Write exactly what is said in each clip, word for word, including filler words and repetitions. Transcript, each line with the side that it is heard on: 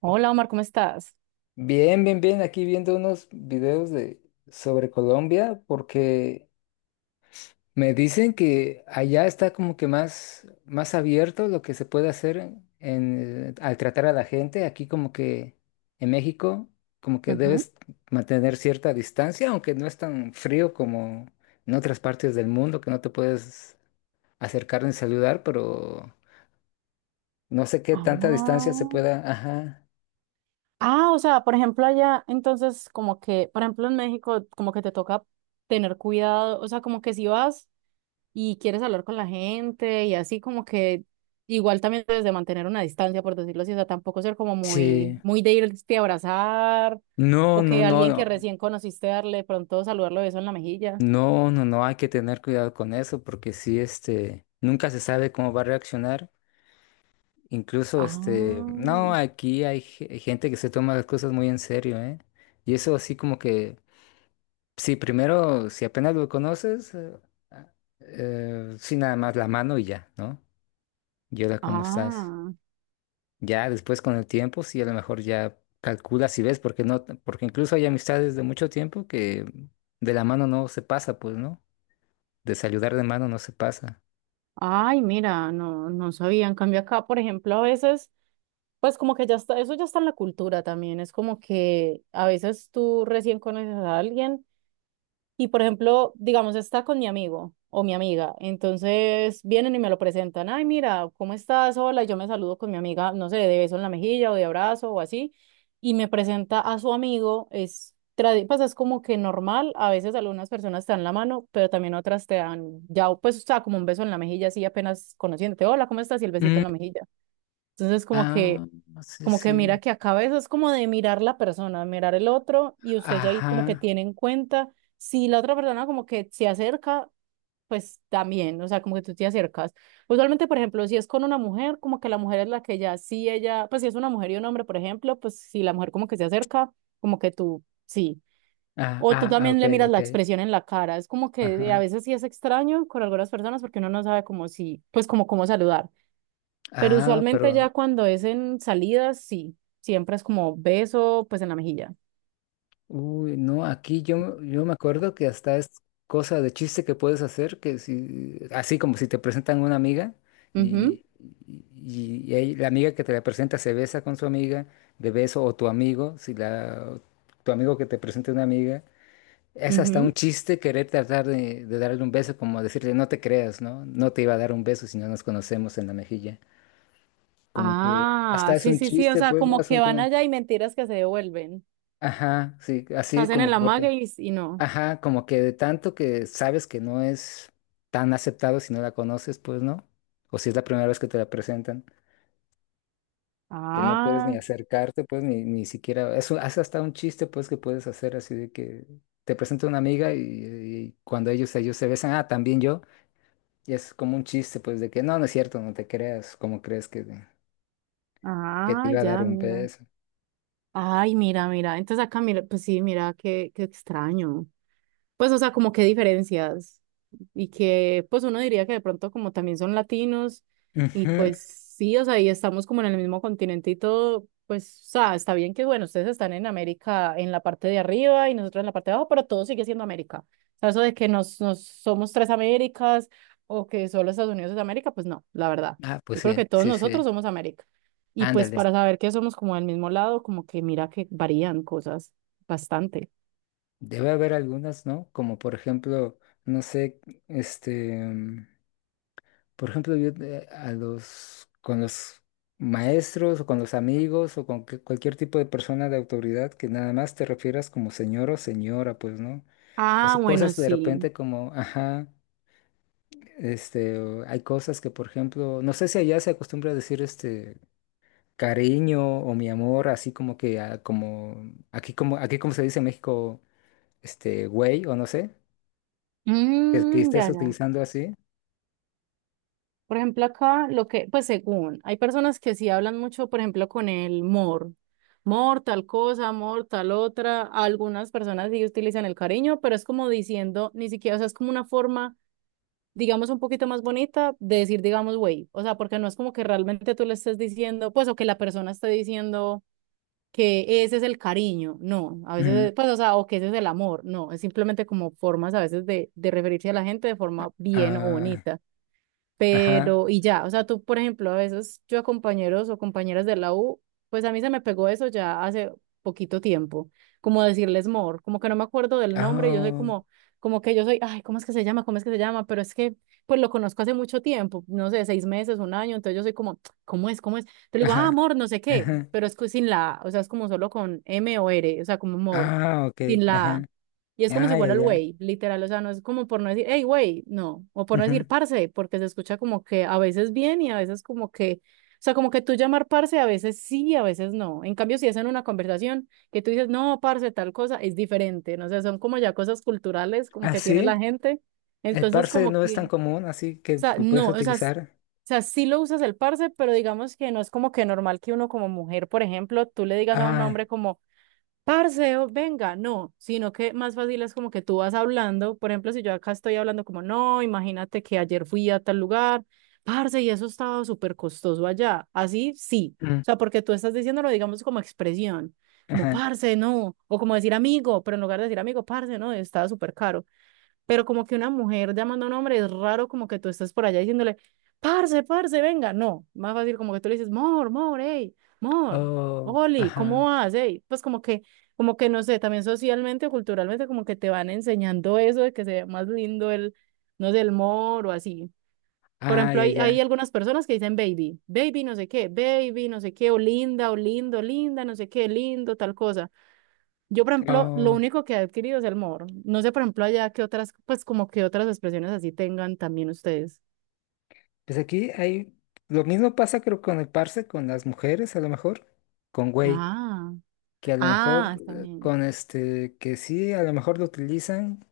right: Hola Omar, ¿cómo estás?
left: Bien, bien, bien. Aquí viendo unos videos de sobre Colombia porque me dicen que allá está como que más, más abierto lo que se puede hacer en, en, eh, al tratar a la gente. Aquí como que en México como que
right: Ujú.
left: debes mantener cierta distancia, aunque no es tan frío como en otras partes del mundo que no te puedes acercar ni saludar, pero no sé qué tanta distancia se
right: Ah,
left: pueda. Ajá.
right: ah, o sea, por ejemplo, allá, entonces, como que, por ejemplo, en México, como que te toca tener cuidado, o sea, como que si vas y quieres hablar con la gente y así, como que igual también debes de mantener una distancia, por decirlo así, o sea, tampoco ser como muy,
left: Sí.
right: muy de irte a abrazar
left: No,
right: o
left: no,
right: que
left: no,
right: alguien que
left: no.
right: recién conociste darle de pronto saludarlo beso en la mejilla.
left: No, no, no, hay que tener cuidado con eso porque sí, este, nunca se sabe cómo va a reaccionar. Incluso, este, no,
right: Ah,
left: aquí hay ge- gente que se toma las cosas muy en serio, ¿eh? Y eso así como que, sí, primero, si apenas lo conoces, eh, ah, eh, sí, nada más la mano y ya, ¿no? Y hola, ¿cómo estás?
right: ah,
left: Ya después con el tiempo, sí, a lo mejor ya calculas y ves, porque no, porque incluso hay amistades de mucho tiempo que de la mano no se pasa, pues, ¿no? De saludar de mano no se pasa.
right: ay, mira, no, no sabía. En cambio acá, por ejemplo, a veces. Pues como que ya está, eso ya está en la cultura también, es como que a veces tú recién conoces a alguien y, por ejemplo, digamos, está con mi amigo o mi amiga, entonces vienen y me lo presentan, ay, mira, ¿cómo estás? Hola, y yo me saludo con mi amiga, no sé, de beso en la mejilla o de abrazo o así, y me presenta a su amigo, es, tradi- pues es como que normal, a veces algunas personas te dan la mano, pero también otras te dan, ya, pues, o sea, como un beso en la mejilla, así apenas conociéndote, hola, ¿cómo estás? Y el besito
left: Mm,
right: en la mejilla. Entonces, como que
left: ah, sí,
right: como que mira
left: sí.
right: que acaba eso es como de mirar la persona, mirar el otro, y usted ya ahí como que
left: Ajá.
right: tiene en cuenta si la otra persona como que se acerca, pues también, o sea, como que tú te acercas. Usualmente, por ejemplo, si es con una mujer, como que la mujer es la que ya, si ella, pues si es una mujer y un hombre, por ejemplo, pues si la mujer como que se acerca, como que tú, sí.
left: Ah,
right: O tú
left: ah, ah,
right: también
left: ok,
right: le miras la
left: ok.
right: expresión en la cara, es como que a
left: Ajá.
right: veces sí es extraño con algunas personas porque uno no sabe como si, pues como cómo saludar. Pero
left: Ah,
right: usualmente
left: pero,
right: ya cuando es en salidas, sí, siempre es como beso, pues en la mejilla.
left: uy, no, aquí yo, me- yo me acuerdo que hasta es cosa de chiste que puedes hacer, que si, así como si te presentan una amiga y, y, y ahí la amiga que te la presenta se besa con su amiga de beso o tu amigo, si la, tu amigo que te presenta una amiga. Es
right: Ujú,
left: hasta un
right: ujú.
left: chiste querer tratar de, de darle un beso, como decirle, no te creas, ¿no? No te iba a dar un beso si no nos conocemos en la mejilla. Como que hasta
right: Ah,
left: es
right: sí,
left: un
right: sí, sí, o
left: chiste,
right: sea,
left: pues, ¿no?
right: como
left: Es un
right: que van
left: como,
right: allá y mentiras que se devuelven.
left: ajá, sí,
right: Se
left: así
right: hacen en
left: como
right: la
left: porque,
right: maga, y, y no.
left: ajá, como que de tanto que sabes que no es tan aceptado si no la conoces, pues, ¿no? O si es la primera vez que te la presentan, que no puedes ni
right: Ah,
left: acercarte, pues, ni, ni siquiera, eso hace hasta un chiste, pues, que puedes hacer así de que te presenta una amiga y, y cuando ellos, ellos se besan, ah, también yo. Y es como un chiste, pues, de que no, no es cierto, no te creas, ¿cómo crees que, te- que te
right: ah,
left: iba a dar
right: ya,
left: un
right: mira.
left: peso?
right: Ay, mira, mira. Entonces acá, mira, pues sí, mira, qué, qué extraño. Pues, o sea, como qué diferencias. Y que, pues, uno diría que de pronto como también son latinos, y
left: Ujú.
right: pues sí, o sea, y estamos como en el mismo continente y todo, pues, o sea, está bien que, bueno, ustedes están en América en la parte de arriba y nosotros en la parte de abajo, pero todo sigue siendo América. O sea, eso de que nos, nos somos tres Américas o que solo Estados Unidos es América, pues no, la verdad.
left: Ah, pues
right: Yo creo que
left: sí,
right: todos
left: sí,
right: nosotros
left: sí.
right: somos América. Y pues
left: Ándale.
right: para saber que somos como del mismo lado, como que mira que varían cosas bastante.
left: Debe haber algunas, ¿no? Como por ejemplo, no sé, este, mm, por ejemplo, yo eh, a los, con los maestros o con los amigos o con que- cualquier tipo de persona de autoridad que nada más te refieras como señor o señora, pues, ¿no?
right: Ah,
left: Eso,
right: bueno,
left: cosas de
right: sí.
left: repente como, ajá. Este, o- hay cosas que, por ejemplo, no sé si allá se acostumbra a decir este cariño o mi amor, así como que ah, como aquí como aquí como se dice en México, este güey o no sé, que, que
right: Mm,
left: estés
right: ya, ya.
left: utilizando así.
right: Por ejemplo, acá lo que, pues según, hay personas que sí hablan mucho, por ejemplo, con el mor. Mor, tal cosa, mor, tal otra. Algunas personas sí utilizan el cariño, pero es como diciendo, ni siquiera, o sea, es como una forma, digamos, un poquito más bonita de decir, digamos, güey. O sea, porque no es como que realmente tú le estés diciendo, pues, o que la persona esté diciendo que ese es el cariño. No, a
left: Ujú.
right: veces, pues, o sea, o que ese es el amor. No, es simplemente como formas a veces de, de referirse a la gente de forma bien o
left: Ah,
right: bonita.
left: ajá.
right: Pero y ya, o sea, tú, por ejemplo, a veces yo a compañeros o compañeras de la U, pues a mí se me pegó eso ya hace poquito tiempo, como decirles mor, como que no me acuerdo del nombre, yo soy
left: Ah,
right: como, como que yo soy, ay, ¿cómo es que se llama? ¿Cómo es que se llama? Pero es que, pues lo conozco hace mucho tiempo, no sé, seis meses, un año, entonces yo soy como, ¿cómo es? ¿Cómo es? Te digo, ah,
left: ajá.
right: amor, no sé qué,
left: Ajá.
right: pero es que sin la A, o sea, es como solo con M o R, o sea, como mor,
left: Ah, ok.
right: sin la
left: Ajá.
right: A. Y es como si
left: Ay,
right: fuera
left: ay,
right: el
left: ay.
right: güey, literal, o sea, no es como por no decir, hey, güey, no, o por no
left: Ujú.
right: decir parce, porque se escucha como que a veces bien y a veces como que, o sea, como que tú llamar parce a veces sí, a veces no. En cambio, si es en una conversación que tú dices, no, parce, tal cosa, es diferente, no sé, son como ya cosas culturales como
left: Ah,
right: que tiene la
left: sí.
right: gente.
left: El
right: Entonces,
left: parse
right: como
left: no es
right: que,
left: tan
right: o
left: común, así que
right: sea,
left: lo puedes
right: no, o sea, s-
left: utilizar.
right: o sea, sí lo usas el parce, pero digamos que no es como que normal que uno como mujer, por ejemplo, tú le digas a un
left: Ah,
right: hombre como parce, o venga, no, sino que más fácil es como que tú vas hablando, por ejemplo, si yo acá estoy hablando como, no, imagínate que ayer fui a tal lugar, parce, y eso estaba súper costoso allá, así sí,
left: mm,
right: o sea, porque tú estás diciéndolo, digamos, como expresión, como,
left: ajá.
right: parce, no, o como decir amigo, pero en lugar de decir amigo, parce, no, estaba súper caro, pero como que una mujer llamando a un hombre es raro como que tú estás por allá diciéndole, parce, parce, venga, no, más fácil como que tú le dices, mor, mor, hey, mor,
left: Oh,
right: Oli, ¿cómo
left: ajá.
right: vas? ¿Hey? Pues como que, como que no sé, también socialmente o culturalmente como que te van enseñando eso de que se ve más lindo el, no sé, el mor o así. Por
left: Ay,
right: ejemplo, hay,
left: ay, ay.
right: hay algunas personas que dicen baby, baby no sé qué, baby no sé qué, o linda, o lindo, linda, no sé qué, lindo, tal cosa. Yo, por ejemplo, lo
left: Oh,
right: único que he adquirido es el mor. No sé, por ejemplo, allá qué otras, pues como que otras expresiones así tengan también ustedes.
left: pues aquí hay, lo mismo pasa creo con el parse, con las mujeres a lo mejor, con güey,
right: Ah,
left: que a lo mejor
right: ah, está
left: eh,
right: bien.
left: con este, que sí, a lo mejor lo utilizan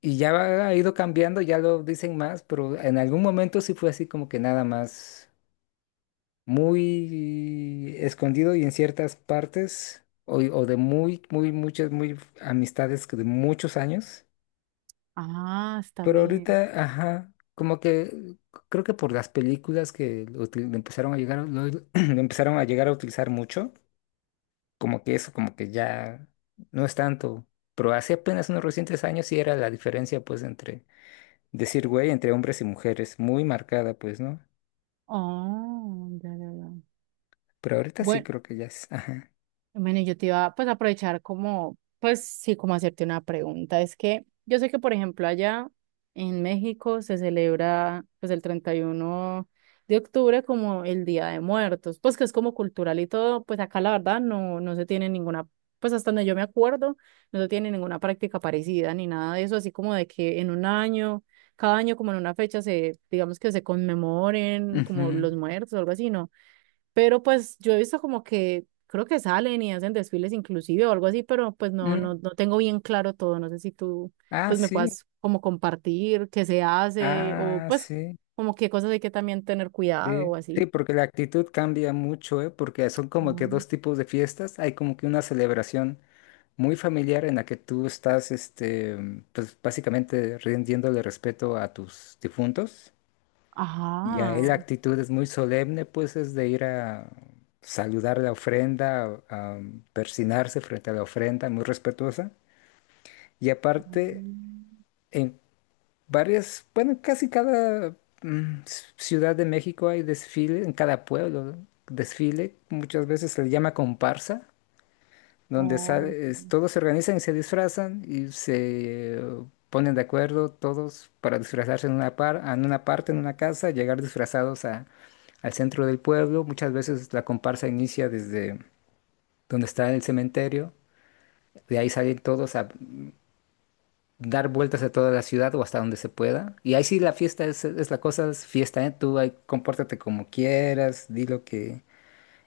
left: y ya va- ha ido cambiando, ya lo dicen más, pero en algún momento sí fue así como que nada más muy escondido y en ciertas partes o, o de muy, muy, muchas, muy amistades que de muchos años.
right: Ah, está
left: Pero
right: bien.
left: ahorita, ajá, como que creo que por las películas que lo util- empezaron a llegar, a- lo, lo empezaron a llegar a utilizar mucho, como que eso, como que ya no es tanto. Pero hace apenas unos recientes años sí era la diferencia, pues, entre decir güey, entre hombres y mujeres, muy marcada, pues, ¿no?
right: Oh, ya, ya, ya.
left: Pero ahorita sí
right: Bue-
left: creo que ya es, ajá.
right: Bueno, yo te iba pues a aprovechar como, pues sí, como hacerte una pregunta. Es que yo sé que, por ejemplo, allá en México se celebra pues el treinta y uno de octubre como el Día de Muertos, pues que es como cultural y todo, pues acá la verdad no, no se tiene ninguna, pues hasta donde yo me acuerdo, no se tiene ninguna práctica parecida ni nada de eso, así como de que en un año, cada año como en una fecha se, digamos que se conmemoren como
left: Ujú.
right: los muertos o algo así, ¿no? Pero pues yo he visto como que creo que salen y hacen desfiles inclusive o algo así, pero pues no, no,
left: Mm.
right: no tengo bien claro todo. No sé si tú
left: Ah,
right: pues me
left: sí,
right: puedas como compartir qué se hace o
left: ah,
right: pues
left: sí,
right: como qué cosas hay que también tener cuidado
left: sí.
right: o
left: Sí,
right: así.
left: porque la actitud cambia mucho, ¿eh? Porque son como que
right: Mm.
left: dos tipos de fiestas. Hay como que una celebración muy familiar en la que tú estás, este, pues básicamente rindiéndole respeto a tus difuntos. Y
right: Ajá.
left: ahí la actitud es muy solemne, pues es de ir a saludar la ofrenda, a persinarse frente a la ofrenda, muy respetuosa. Y aparte,
right: Mm.
left: en varias, bueno, casi cada mm, ci- ciudad de México hay desfile, en cada pueblo, ¿no? Desfile, muchas veces se le llama comparsa donde
right: Oh,
left: sale- es-
right: sí.
left: todos se organizan y se disfrazan y se eh, ponen de acuerdo todos para disfrazarse en una par, en una parte, en una casa, llegar disfrazados a, al centro del pueblo. Muchas veces la comparsa inicia desde donde está el cementerio. De ahí salen todos a dar vueltas a toda la ciudad o hasta donde se pueda. Y ahí sí la fiesta es, es la cosa, es fiesta, ¿eh? Tú ahí compórtate como quieras, di lo que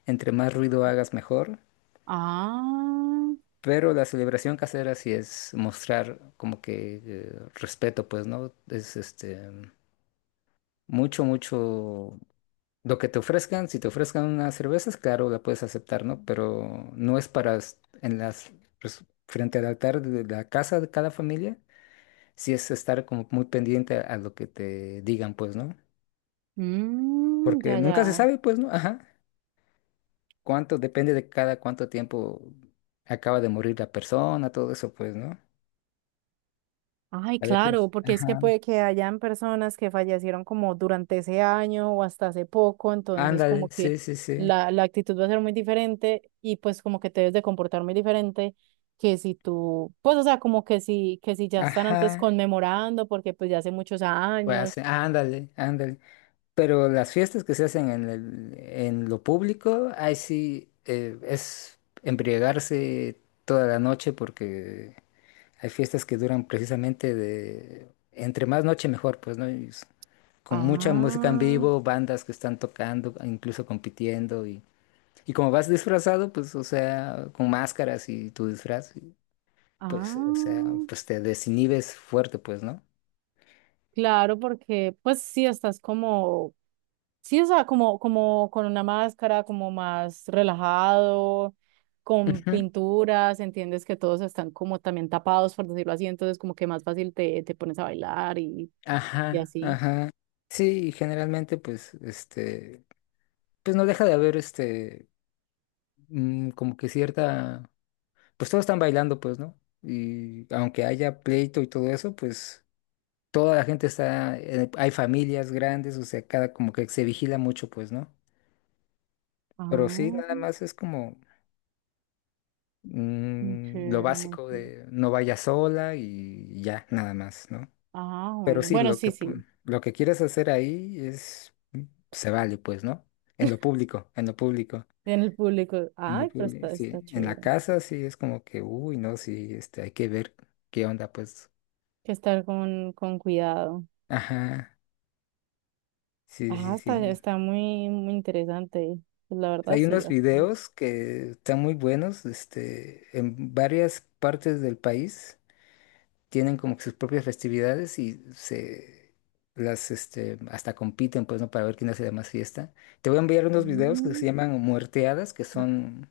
left: entre más ruido hagas mejor.
right: Ah,
left: Pero la celebración casera sí es mostrar como que eh, respeto, pues, ¿no? Es este mucho, mucho lo que te ofrezcan. Si te ofrezcan unas cervezas, claro, la puedes aceptar, ¿no? Pero no es para es- en las pues, frente al altar de la casa de cada familia, sí es estar como muy pendiente a lo que te digan, pues, ¿no?
right: mm,
left: Porque
right: ya,
left: nunca se
right: ya.
left: sabe, pues, ¿no? Ajá. Cuánto, depende de cada cuánto tiempo acaba de morir la persona, todo eso, pues, ¿no?
right: Ay,
left: A veces,
right: claro, porque es que
left: ajá.
right: puede que hayan personas que fallecieron como durante ese año o hasta hace poco, entonces
left: Ándale,
right: como que
left: sí, sí, sí.
right: la, la actitud va a ser muy diferente y pues como que te debes de comportar muy diferente que si tú, pues o sea, como que si, que si ya están antes
left: Ajá.
right: conmemorando porque pues ya hace muchos
left: Pues
right: años.
left: hacen, ándale, ándale. Pero las fiestas que se hacen en el, en lo público, ahí sí eh, es embriagarse toda la noche porque hay fiestas que duran precisamente de entre más noche mejor, pues, ¿no? Y s- con mucha música en
right: Ah,
left: vivo, bandas que están tocando, incluso compitiendo y, y como vas disfrazado, pues, o sea, con máscaras y tu disfraz, pues, o sea,
right: ah,
left: pues te desinhibes fuerte, pues, ¿no?
right: claro, porque pues sí estás como, sí, o sea, como, como, con una máscara, como más relajado, con
left: Ujú,
right: pinturas, entiendes que todos están como también tapados, por decirlo así, entonces como que más fácil te, te pones a bailar, y, y
left: ajá,
right: así.
left: ajá. Sí, y generalmente pues este, pues no deja de haber este, mm, como que cierta, pues todos están bailando pues, ¿no? Y aunque haya pleito y todo eso, pues toda la gente está, eh, hay familias grandes, o sea, cada como que se vigila mucho pues, ¿no? Pero sí,
right: Ah,
left: nada más es como
right: muy
left: mm, lo
right: chévere, muy
left: básico
right: chévere.
left: de no vayas sola y ya, nada más, ¿no?
right: Ah,
left: Pero
right: bueno,
left: sí,
right: bueno,
left: lo
right: sí,
left: que,
right: sí,
left: pu- lo que quieres hacer ahí es se vale, pues, ¿no? En lo público, en lo público,
right: en el público.
left: en lo
right: Ay, pero
left: público,
right: está,
left: sí.
right: está
left: En la
right: chévere.
left: casa sí es como que, uy, no, sí, este, hay que ver qué onda, pues.
right: Que estar con, con cuidado.
left: Ajá, sí,
right: Ah,
left: sí,
right: está,
left: sí.
right: está muy, muy interesante. Pues la verdad,
left: Hay
right: sí,
left: unos
right: bastante.
left: videos que están muy buenos, este, en varias partes del país tienen como que sus propias festividades y se las este hasta compiten pues no para ver quién hace la más fiesta. Te voy a enviar unos videos que se
right: Mm.
left: llaman muerteadas, que son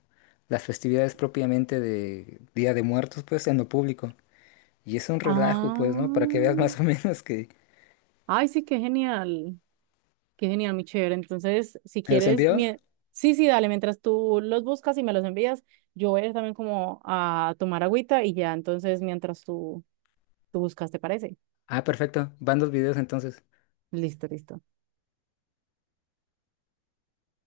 left: las festividades propiamente de Día de Muertos pues en lo público. Y es un relajo
right: Ah.
left: pues, ¿no? Para que veas más o menos que
right: Ay, sí, qué genial, qué genial, mi chévere. Entonces, si
left: ¿te los
right: quieres,
left: envío?
right: mie- sí, sí, dale, mientras tú los buscas y me los envías, yo voy a ir también como a tomar agüita y ya, entonces, mientras tú, tú, buscas, ¿te parece?
left: Ah, perfecto. Van dos videos entonces.
right: Listo, listo.